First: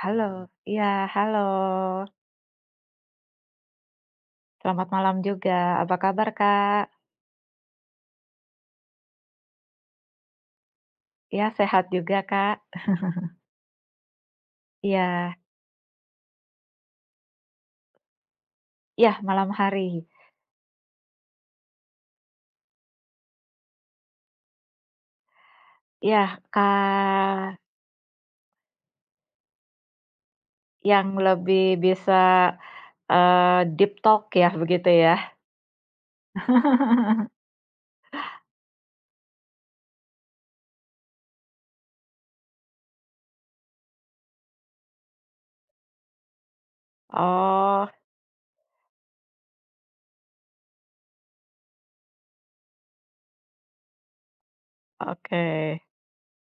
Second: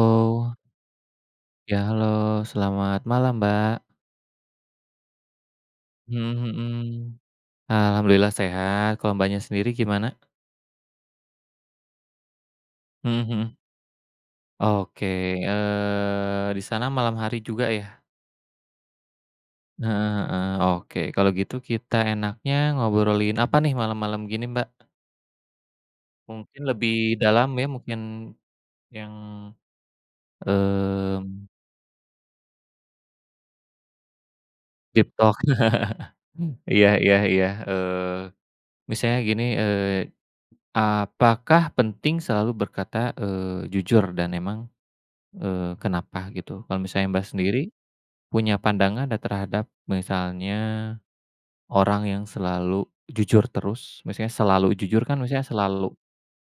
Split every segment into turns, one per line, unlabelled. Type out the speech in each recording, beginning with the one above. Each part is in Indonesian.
Halo, iya halo.
ya halo, selamat malam, Mbak.
Selamat malam juga. Apa kabar,
Mhm
Kak?
mhm. Alhamdulillah sehat, kalau Mbaknya sendiri gimana?
Ya, sehat juga, Kak?
Mhm mhm. Oke,
Iya,
di sana malam hari juga ya?
ya malam hari.
Heeh heeh, oke, kalau gitu kita enaknya ngobrolin apa nih malam-malam gini, Mbak?
Ya
Mungkin lebih dalam
Kak,
ya, mungkin yang,
yang
mmm,
lebih bisa, deep talk ya, begitu
deep
ya?
talk. Iya iya iya, misalnya gini, apakah penting selalu berkata, jujur dan emang, kenapa gitu? Kalau misalnya Mbak sendiri
Oh,
punya pandangan nggak terhadap misalnya orang yang selalu jujur terus, misalnya selalu jujur kan
oke.
misalnya selalu,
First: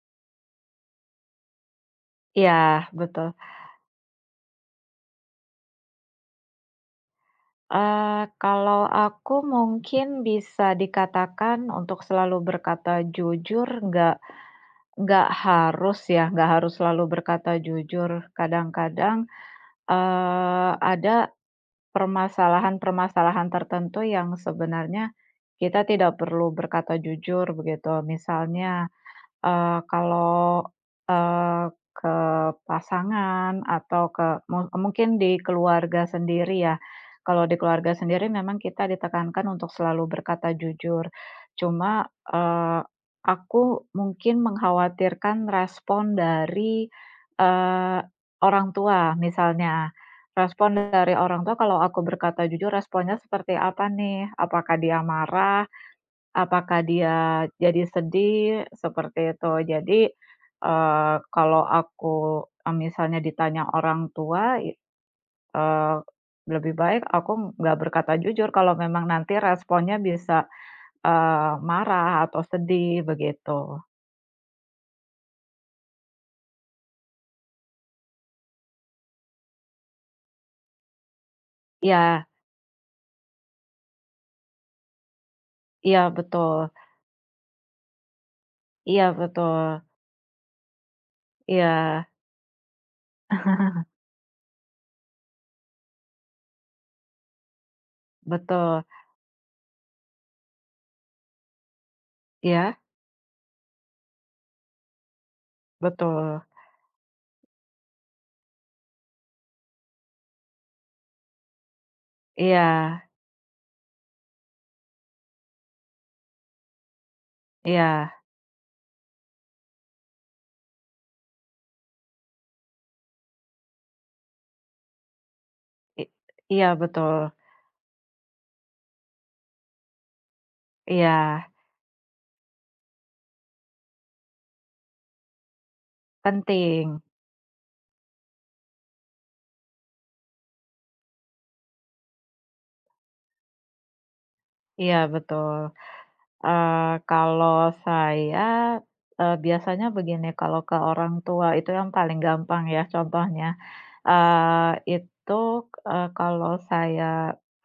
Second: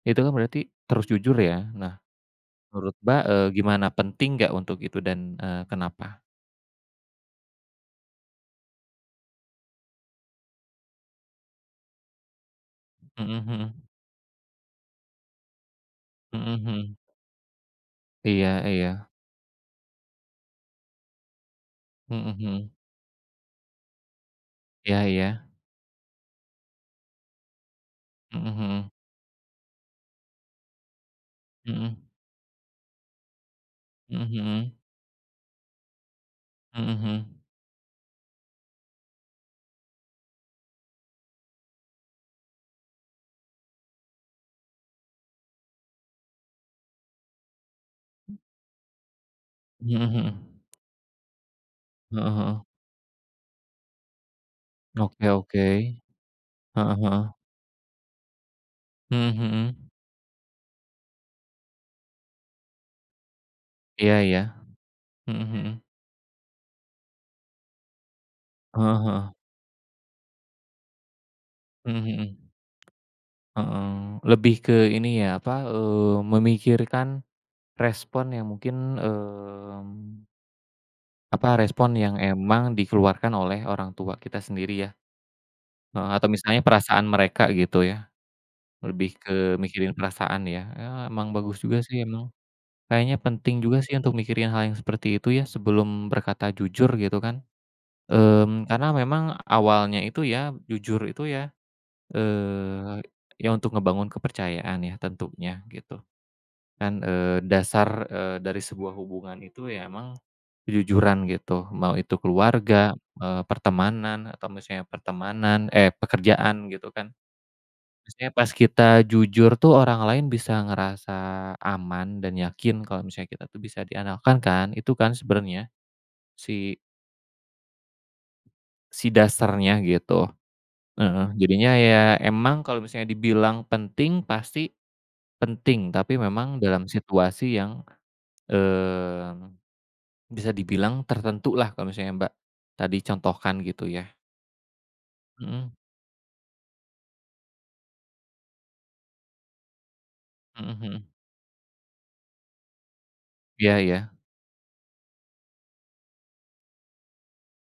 itu kan berarti terus jujur ya. Nah,
Ya
menurut Mbak,
betul.
gimana penting nggak untuk itu dan, kenapa?
Eee, Kalau aku mungkin bisa dikatakan untuk selalu berkata
Mhm
jujur
mhm.
nggak. Nggak harus ya, nggak
Mhm
harus
mhm.
selalu berkata jujur.
Iya iya.
Kadang-kadang, ada
Mhm mhm.
permasalahan-permasalahan tertentu yang
Iya
sebenarnya
iya.
kita tidak perlu berkata jujur begitu.
Mhm
Misalnya
mhm.
Eee, kalau, eee,
Mhm.
ke pasangan atau
Mhm
ke mu
mhm.
mungkin di keluarga sendiri ya.
Mhm mhm.
Kalau di keluarga sendiri memang kita ditekankan untuk selalu berkata jujur. Cuma, aku mungkin mengkhawatirkan respon dari, eee, orang tua misalnya.
Mhm mhm.
Respon dari orang tua kalau aku
Heeh
berkata
heeh.
jujur responnya seperti apa nih? Apakah dia
Oke
marah?
oke.
Apakah
Heeh heeh.
dia jadi sedih, seperti
Mhm
itu.
mhm.
Jadi, kalau aku, misalnya ditanya orang
Iya iya.
tua,
Mhm mhm.
eee, lebih baik aku nggak berkata jujur kalau
Heeh
memang
heeh.
nanti responnya bisa,
Mhm
marah
mhm.
atau sedih, begitu.
Heeh. Lebih ke ini ya, apa, memikirkan respon yang mungkin, apa, respon yang
Iya
emang dikeluarkan oleh orang tua kita sendiri ya,
iya,
heeh, atau
betul.
misalnya perasaan mereka gitu ya,
Iya,
lebih ke
betul.
mikirin perasaan ya. Ya emang bagus juga sih
Iya.
emang. Kayaknya penting juga sih untuk mikirin hal yang seperti itu ya sebelum berkata jujur gitu kan.
Betul.
Karena memang awalnya itu ya, jujur itu ya,
Iya,
eee, ya untuk ngebangun kepercayaan ya tentunya gitu
betul.
kan, dasar, dari sebuah hubungan itu ya emang kejujuran gitu, mau itu
Iya
keluarga, pertemanan atau misalnya pekerjaan gitu kan.
iya.
Biasanya pas kita jujur tuh orang lain bisa ngerasa aman dan yakin kalau misalnya kita tuh bisa diandalkan kan, itu kan sebenarnya
I iya,
si
betul.
si dasarnya gitu. Heeh,
Iya,
jadinya ya emang kalau misalnya dibilang penting, pasti penting, tapi memang dalam
penting.
situasi yang, mmm, bisa dibilang tertentu lah kalau misalnya Mbak tadi contohkan gitu ya.
Iya, betul.
Mhm,
Kalau saya, biasanya begini, kalau
mhm
ke
mhm.
orang tua itu yang paling gampang ya contohnya,
Iya iya.
eee, itu, kalau saya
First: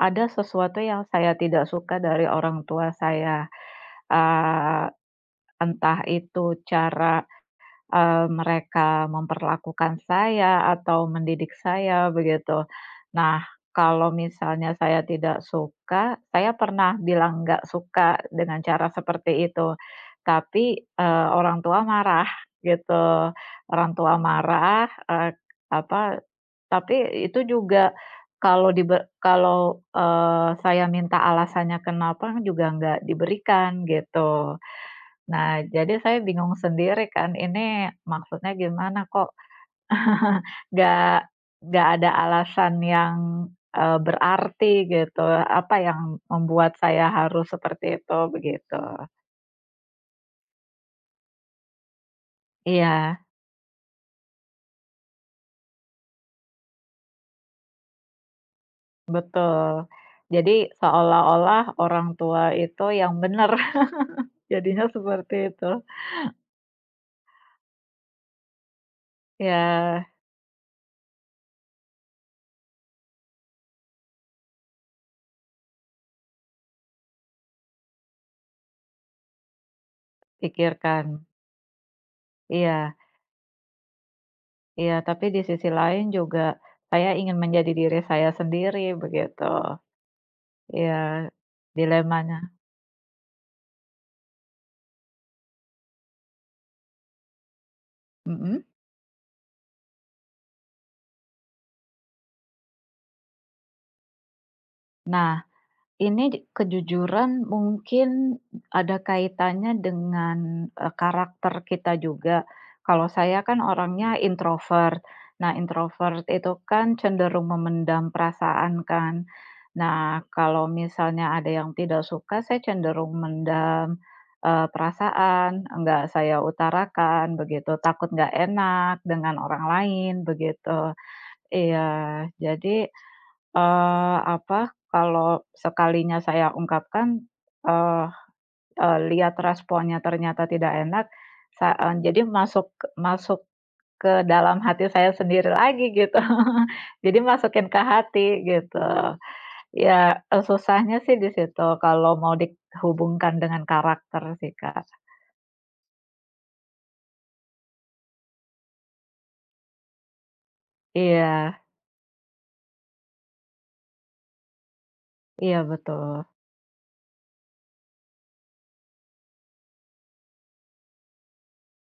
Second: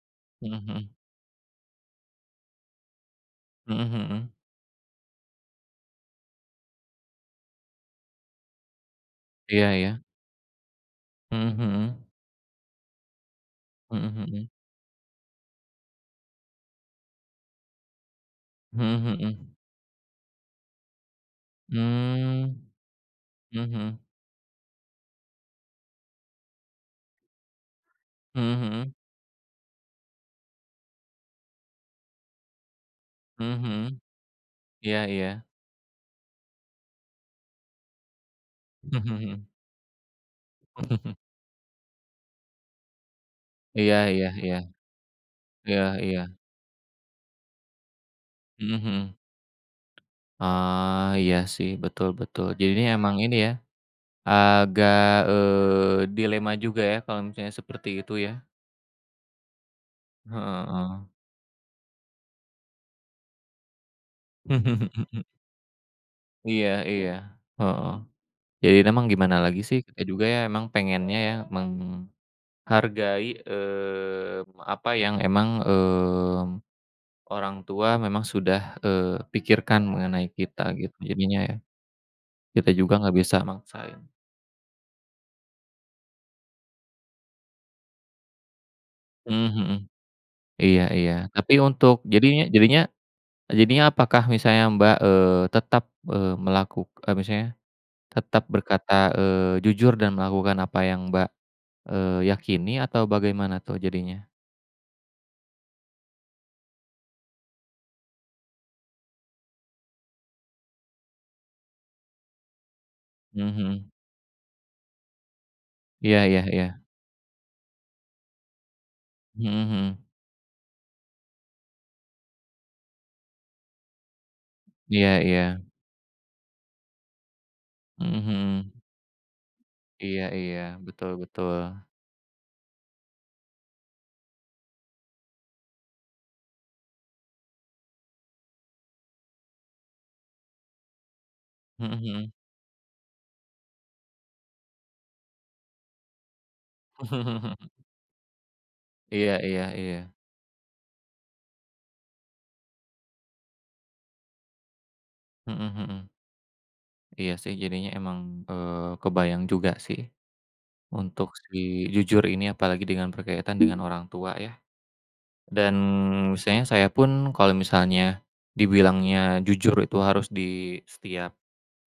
ada
Mhm
sesuatu
mhm.
yang saya tidak suka dari orang tua saya,
Mhm mhm.
eee, entah itu cara mereka
Iya iya.
memperlakukan saya atau
Mhm
mendidik
mhm.
saya begitu. Nah, kalau
Mhm mhm.
misalnya saya tidak suka, saya pernah bilang nggak suka dengan cara
Mhm
seperti
mhm.
itu, tapi, orang tua marah
Mmm.
gitu.
Mhm
Orang
mhm.
tua marah, apa, tapi itu juga
Mhm
kalau
mhm.
dibe kalau, saya minta alasannya kenapa juga nggak
Mhm
diberikan
mhm.
gitu.
Iya iya.
Nah, jadi saya bingung sendiri kan, ini maksudnya gimana
Mhm
kok
mhm.
nggak ada alasan yang,
Iya iya iya.
berarti gitu, apa
Iya
yang
iya.
membuat saya harus seperti itu, begitu.
Mhm mhm. Ah, iya sih, betul betul. Jadinya
Iya,
emang ini ya, agak, dilema juga ya kalau misalnya seperti itu ya.
betul. Jadi
Heeh.
seolah-olah orang tua itu yang benar, jadinya seperti itu.
Iya iya, heeh. Jadi emang gimana lagi sih, kita
Ya,
juga ya emang pengennya ya menghargai, apa yang emang, orang tua memang sudah, eee, pikirkan mengenai kita gitu,
pikirkan.
jadinya ya. Kita
Iya
juga nggak bisa maksain.
iya, tapi di sisi lain juga saya ingin menjadi diri saya sendiri, begitu.
Mmm, mhm. Iya iya.
Iya,
Tapi untuk jadinya
dilemanya.
jadinya Jadinya apakah misalnya Mbak, tetap, misalnya tetap
Mhm.
berkata, jujur dan melakukan apa yang Mbak, yakini atau bagaimana tuh jadinya?
Nah, ini j kejujuran mungkin ada kaitannya dengan, karakter kita juga. Kalau saya
Mhm
kan
mhm.
orangnya introvert. Nah,
Iya
introvert
iya
itu
iya.
kan cenderung memendam perasaan kan.
Mhm mhm.
Nah, kalau misalnya ada yang tidak suka, saya cenderung mendam,
Iya iya.
perasaan, enggak saya utarakan begitu, takut
Mhm
nggak
mhm.
enak dengan orang lain
Iya iya.
begitu.
Betul betul.
Iya, jadi apa, kalau sekalinya saya ungkapkan, eee eee, lihat responnya ternyata tidak enak, jadi
Mhm.
masuk masuk ke dalam hati saya sendiri lagi gitu. Jadi masukin ke hati gitu.
Iya iya iya.
Ya, susahnya sih di situ kalau mau dihubungkan dengan karakter sih, Kak.
Mhm mhm. Iya sih jadinya emang, kebayang juga sih untuk
Iya,
si jujur ini apalagi dengan berkaitan dengan orang tua ya.
iya
Dan
betul.
misalnya saya pun kalau misalnya dibilangnya jujur itu harus di setiap,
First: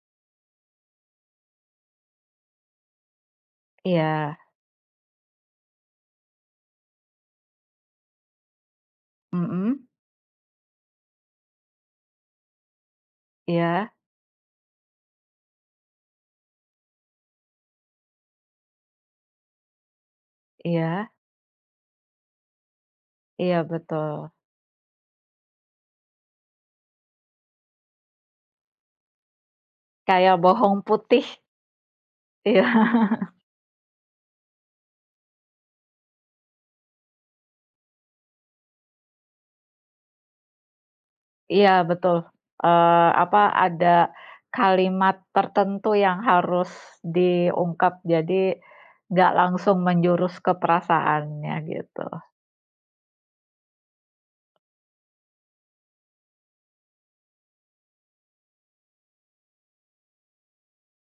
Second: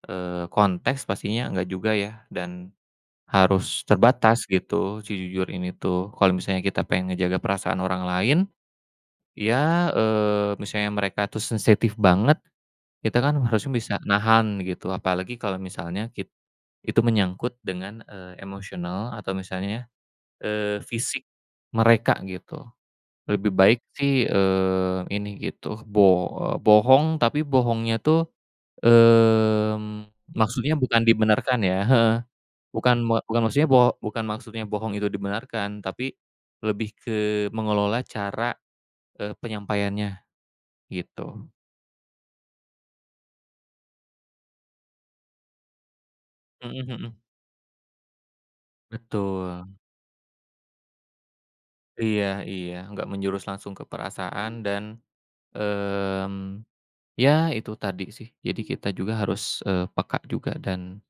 konteks pastinya enggak juga ya dan harus
Iya,
terbatas gitu si jujur ini tuh. Kalau misalnya kita pengen ngejaga perasaan orang lain,
mhm,
ya, misalnya mereka tuh sensitif banget, kita kan harusnya
iya
bisa nahan gitu. Apalagi kalau misalnya itu menyangkut dengan, emosional atau misalnya,
iya
fisik mereka gitu. Lebih
iya
baik sih,
betul.
ini gitu, bo bohong tapi bohongnya tuh, mmm,
Kayak
maksudnya
bohong
bukan
putih.
dibenarkan ya heeh,
Iya.
bukan maksudnya bohong itu dibenarkan, tapi lebih ke mengelola cara, penyampaiannya gitu.
Iya betul, apa, ada kalimat tertentu yang harus
Mhm mhm.
diungkap, jadi nggak
Betul.
langsung menjurus ke perasaannya gitu.
Iya iya, nggak menjurus langsung ke perasaan dan, mmm, ya itu tadi sih, jadi kita juga harus, peka juga dan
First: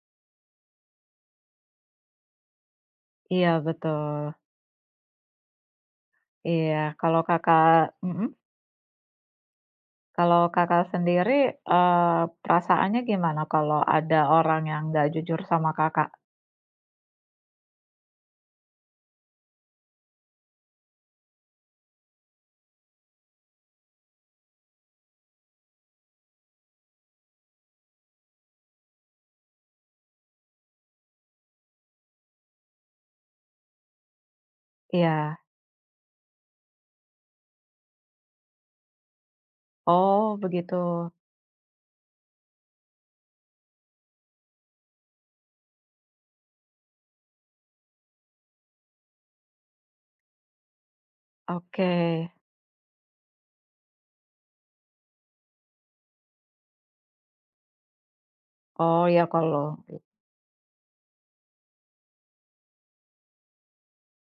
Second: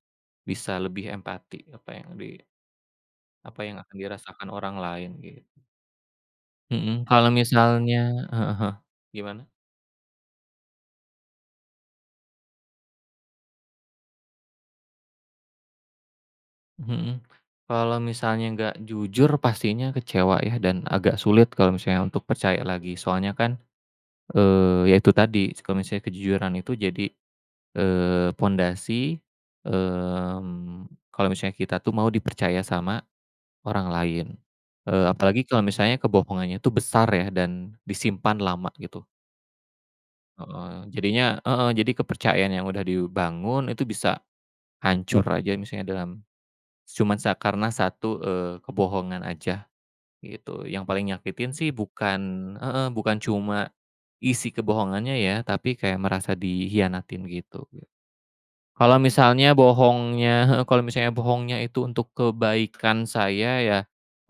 bisa lebih empati
Iya
apa yang akan
betul,
dirasakan orang lain gitu.
iya
Mhm. Nah,
kalau
kalau
Kakak
misalnya
mhm,
heeh, gimana?
kalau Kakak sendiri, perasaannya gimana kalau ada orang yang nggak jujur sama Kakak?
mhm, kalau misalnya nggak jujur pastinya kecewa ya dan agak sulit kalau misalnya untuk percaya lagi. Soalnya kan, ya itu tadi kalau misalnya kejujuran itu jadi, pondasi, mmm, kalau misalnya kita tuh mau dipercaya sama orang lain.
Iya,
Apalagi kalau misalnya kebohongannya itu besar ya dan disimpan lama gitu.
oh begitu,
Heeh, jadinya heeh, jadi kepercayaan yang udah dibangun itu bisa hancur aja misalnya dalam cuman sa karena satu, kebohongan aja gitu. Yang paling nyakitin sih
oke.
bukan cuma isi kebohongannya ya, tapi kayak merasa dikhianatin gitu. Kalau
Oh ya
misalnya
kalau
bohongnya heeh, kalau misalnya bohongnya itu untuk kebaikan saya ya,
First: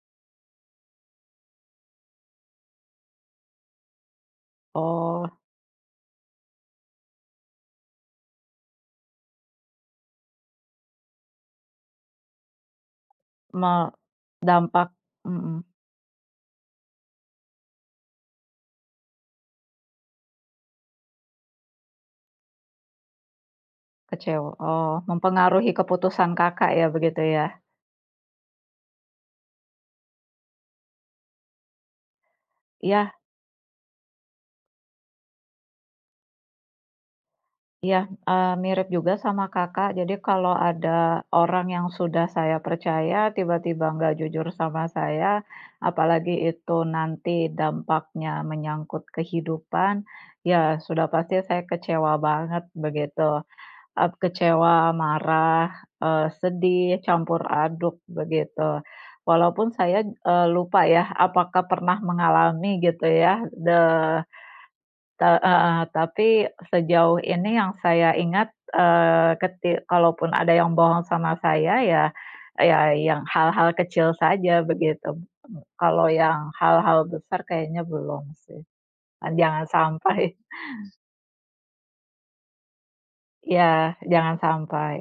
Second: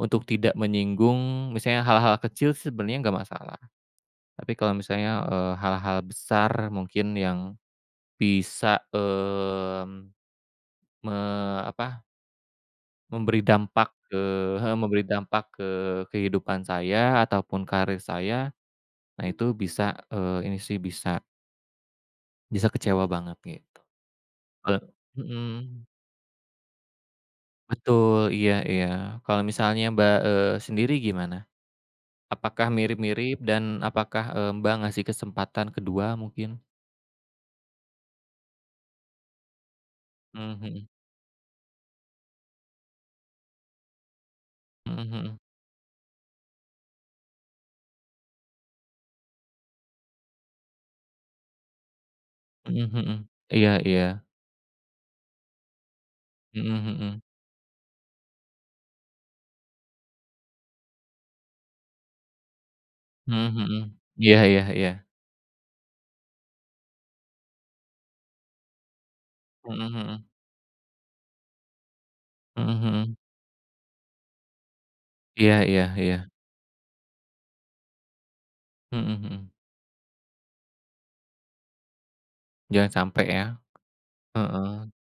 untuk tidak menyinggung misalnya hal-hal kecil sebenarnya nggak masalah. Tapi kalau misalnya,
oh
hal-hal besar mungkin yang bisa, mmm, me apa, memberi
me
dampak
dampak
memberi dampak
mhm.
ke kehidupan saya ataupun karir saya. Nah itu bisa, ini sih bisa bisa kecewa banget gitu.
Kecewa,
Kalau
oh, mempengaruhi
mhm,
keputusan Kakak ya begitu ya?
betul, iya iya. Kalau misalnya Mbak, sendiri gimana? Apakah
Iya
mirip-mirip dan apakah, Mbak ngasih kesempatan kedua mungkin?
iya, mirip juga sama Kakak. Jadi kalau
Mmm, mhm.
ada orang yang sudah saya percaya tiba-tiba nggak jujur sama
Mhm mhm.
saya, apalagi itu nanti dampaknya menyangkut kehidupan, ya sudah pasti saya kecewa banget
Mhm mhm.
begitu.
Iya iya.
Kecewa, marah,
Mhm
sedih,
mhm.
campur aduk begitu. Walaupun saya, lupa ya apakah pernah mengalami gitu
Mhm
ya de
mhm. Iya iya iya.
te heeh, tapi sejauh ini yang saya ingat, keti
Mhm mhm.
kalaupun ada yang bohong sama saya ya
Mhm
ya yang
mhm.
hal-hal kecil saja begitu.
Iya iya
Kalau
iya.
yang hal-hal besar kayaknya belum sih.
Mhm mhm.
Jangan sampai
Jangan sampai ya.
ya jangan
Heeh.
sampai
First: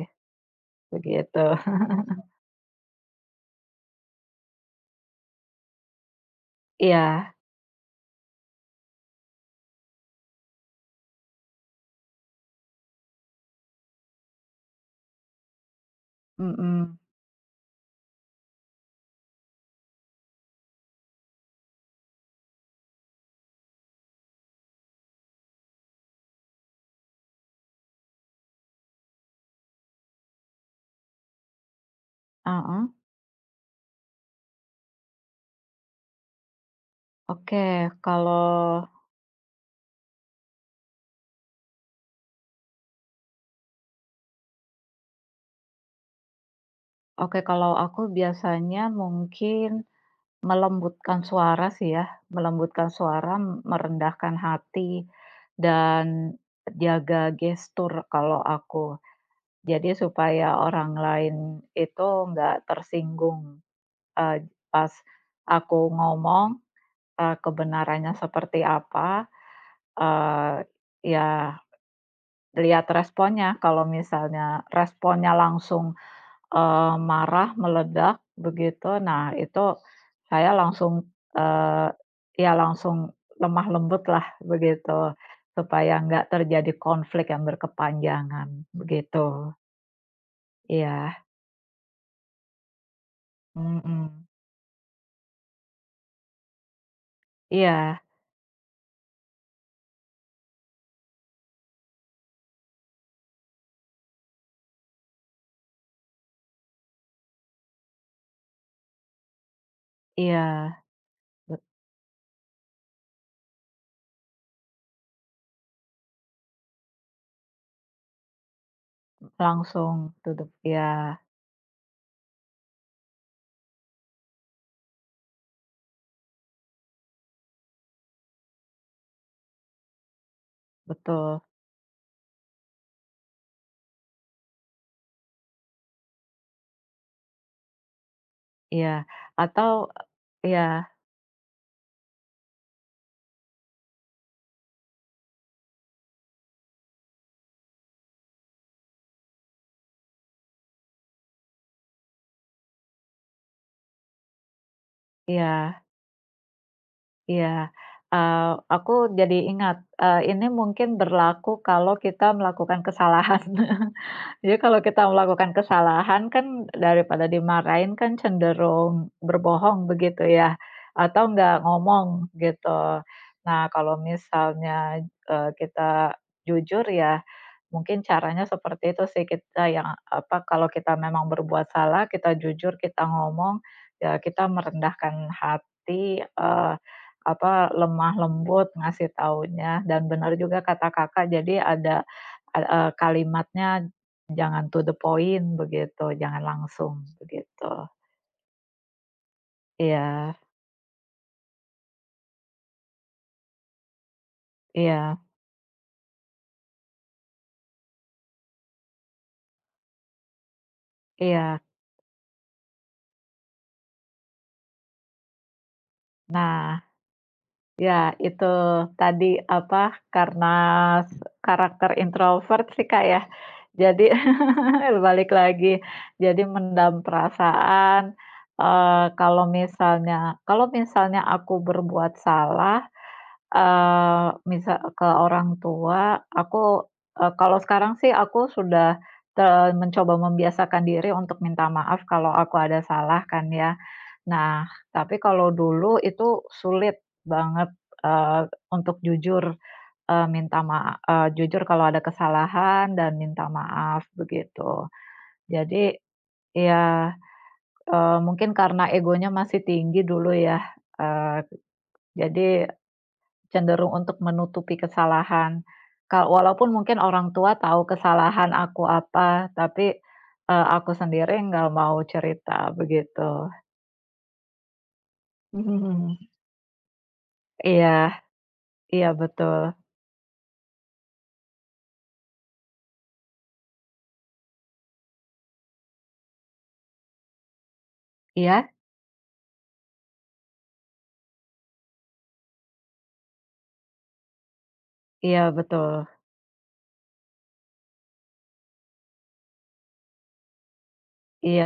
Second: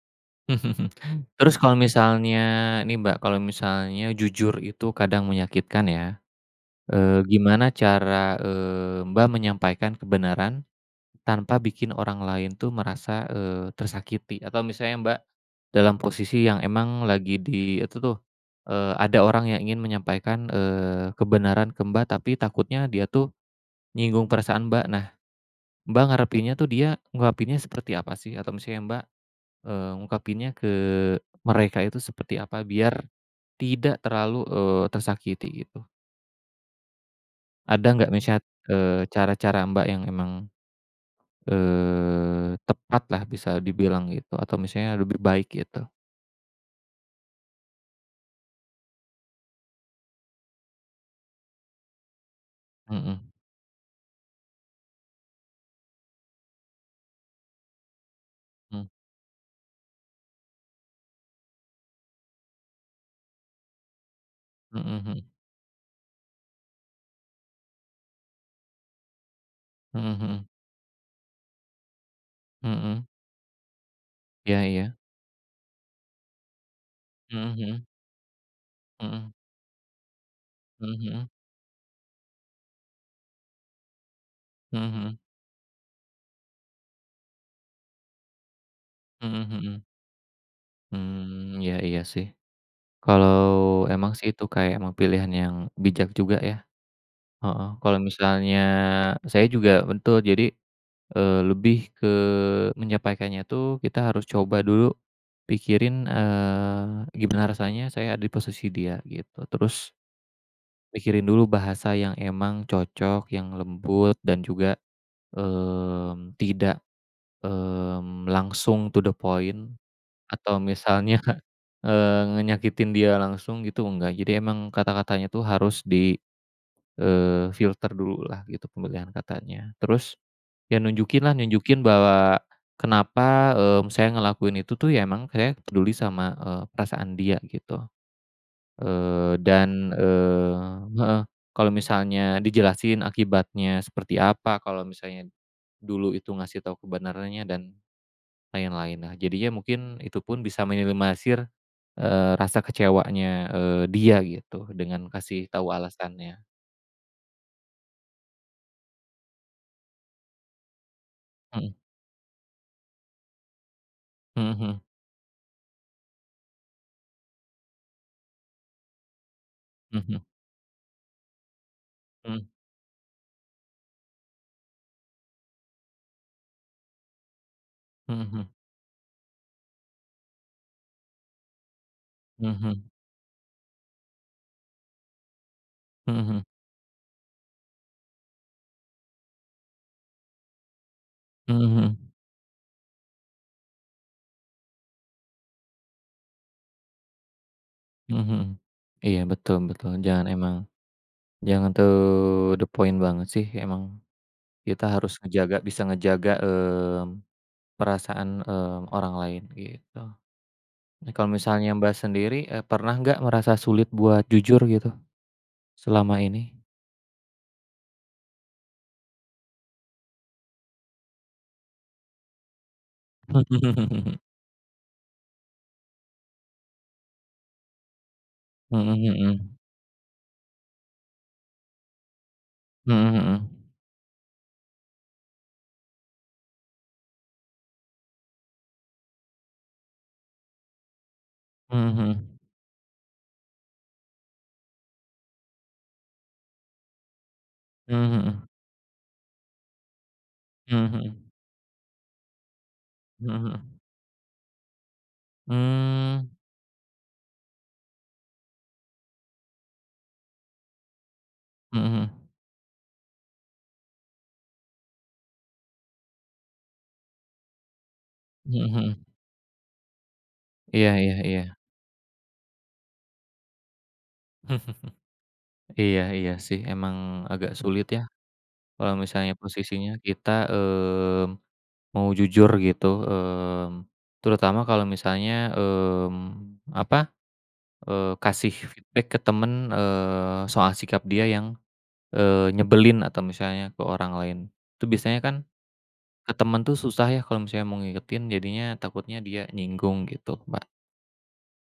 begitu.
Terus kalau misalnya nih, Mbak, kalau misalnya jujur itu kadang menyakitkan ya,
Iya,
gimana cara, Mbak, menyampaikan kebenaran tanpa bikin orang lain tuh merasa, tersakiti? Atau misalnya, Mbak, dalam posisi yang
mhm.
emang lagi di itu tuh, ada orang yang ingin menyampaikan, kebenaran ke Mbak, tapi takutnya dia tuh nyinggung perasaan Mbak. Nah, Mbak ngarepinnya tuh dia ngungkapinnya seperti apa sih? Atau misalnya Mbak, ngungkapinnya ke mereka itu seperti apa
Heeh,
biar tidak terlalu, tersakiti gitu?
oke.
Ada nggak misalnya,
Kalau
eee, cara-cara Mbak yang emang, tepat lah bisa dibilang gitu atau misalnya lebih baik gitu?
oke, kalau aku biasanya mungkin melembutkan suara sih ya, melembutkan
Mhm,
suara, merendahkan hati, dan jaga gestur kalau
mmm,
aku. Jadi supaya orang lain itu nggak tersinggung, eee,
mhm
pas
mhm,
aku ngomong, kebenarannya seperti apa,
mhm mhm,
eee, ya lihat
mhm,
responnya, kalau
iya
misalnya
iya,
responnya langsung marah,
mhm
meledak begitu.
mhm,
Nah itu saya
mhm,
langsung,
mhm
eee, ya langsung lemah lembutlah
mhm,
begitu,
mhm
supaya nggak terjadi konflik yang berkepanjangan,
mhm,
begitu.
mhm mhm,
Iya,
mmm, iya iya sih. Kalau emang
mhm.
sih itu kayak emang pilihan yang bijak juga ya, heeh. Kalau
Iya
misalnya saya juga betul jadi, lebih ke menyampaikannya tuh kita harus coba dulu pikirin, gimana rasanya saya ada di posisi dia gitu. Terus
iya,
pikirin dulu
bet
bahasa yang emang cocok, yang lembut dan juga, tidak, langsung to the point
langsung tutup,
atau
the iya,
misalnya ngenyakitin dia langsung gitu enggak, jadi emang kata-katanya tuh harus di, filter dululah gitu pemilihan katanya. Terus, ya nunjukinlah,
betul,
nunjukin bahwa kenapa, saya ngelakuin itu tuh ya emang saya peduli sama, perasaan dia gitu,
iya.
dan,
Atau iya
heeh, kalau misalnya dijelasin akibatnya seperti apa, kalau misalnya dulu itu ngasih tahu kebenarannya dan lain-lain. Nah jadinya mungkin itu pun bisa minimalisir rasa kecewanya, dia gitu dengan kasih tahu
iya
alasannya.
iya, eee, aku jadi ingat, ini mungkin berlaku
Mhm,
kalau kita melakukan kesalahan. Jadi kalau
mhm
kita melakukan kesalahan kan daripada dimarahin kan cenderung berbohong
mhm,
begitu ya, atau nggak ngomong
mhm
gitu. Nah kalau misalnya, kita jujur ya. Mungkin caranya
mhm,
seperti itu sih kita yang apa, kalau kita memang berbuat salah, kita
mhm
jujur,
mhm,
kita ngomong, ya kita merendahkan
mhm
hati,
mhm,
apa, lemah lembut ngasih taunya dan benar juga kata Kakak, jadi ada,
mhm
e kalimatnya jangan to the point begitu, jangan langsung begitu.
mhm, mhm. Iya betul betul, jangan
Iya
emang jangan to the point banget sih emang, kita harus
iya
bisa ngejaga, perasaan, orang lain gitu. Nah kalau
iya.
misalnya Mbak sendiri, pernah nggak merasa sulit buat jujur gitu selama ini?
Nah, ya itu tadi, apa, karena s karakter introvert sih, Kak, ya. Jadi balik lagi, jadi mendam perasaan,
Mhm mhm mhm, mhm
kalau misalnya aku berbuat salah,
mhm, mhm mhm.
misa ke orang tua, aku, kalau sekarang sih aku sudah te mencoba membiasakan diri untuk minta maaf kalau
Mhm
aku ada salah kan ya. Nah, tapi kalau dulu itu sulit banget,
mhm,
eee,
mhm
untuk jujur. Minta maa eee,
mhm,
jujur kalau ada kesalahan dan
mhm
minta
mhm,
maaf begitu. Jadi
mmm,
ya, mungkin karena egonya masih tinggi dulu ya, eee,
mhm mhm,
jadi cenderung untuk menutupi kesalahan. Ka walaupun mungkin orang tua tahu kesalahan
mhm
aku
mhm,
apa, tapi, aku
iya iya
sendiri
iya.
nggak mau cerita begitu. Mhm
Iya
mhm.
iya sih emang agak sulit ya
Iya
kalau
iya
misalnya
betul.
posisinya kita, mau jujur gitu, terutama kalau misalnya, apa, kasih
Iya
feedback ke temen, soal sikap dia yang, nyebelin atau misalnya ke orang lain. Itu biasanya kan.
iya betul.
Ke temen tuh susah ya kalau misalnya mau ngingetin jadinya takutnya dia nyinggung gitu,
Iya.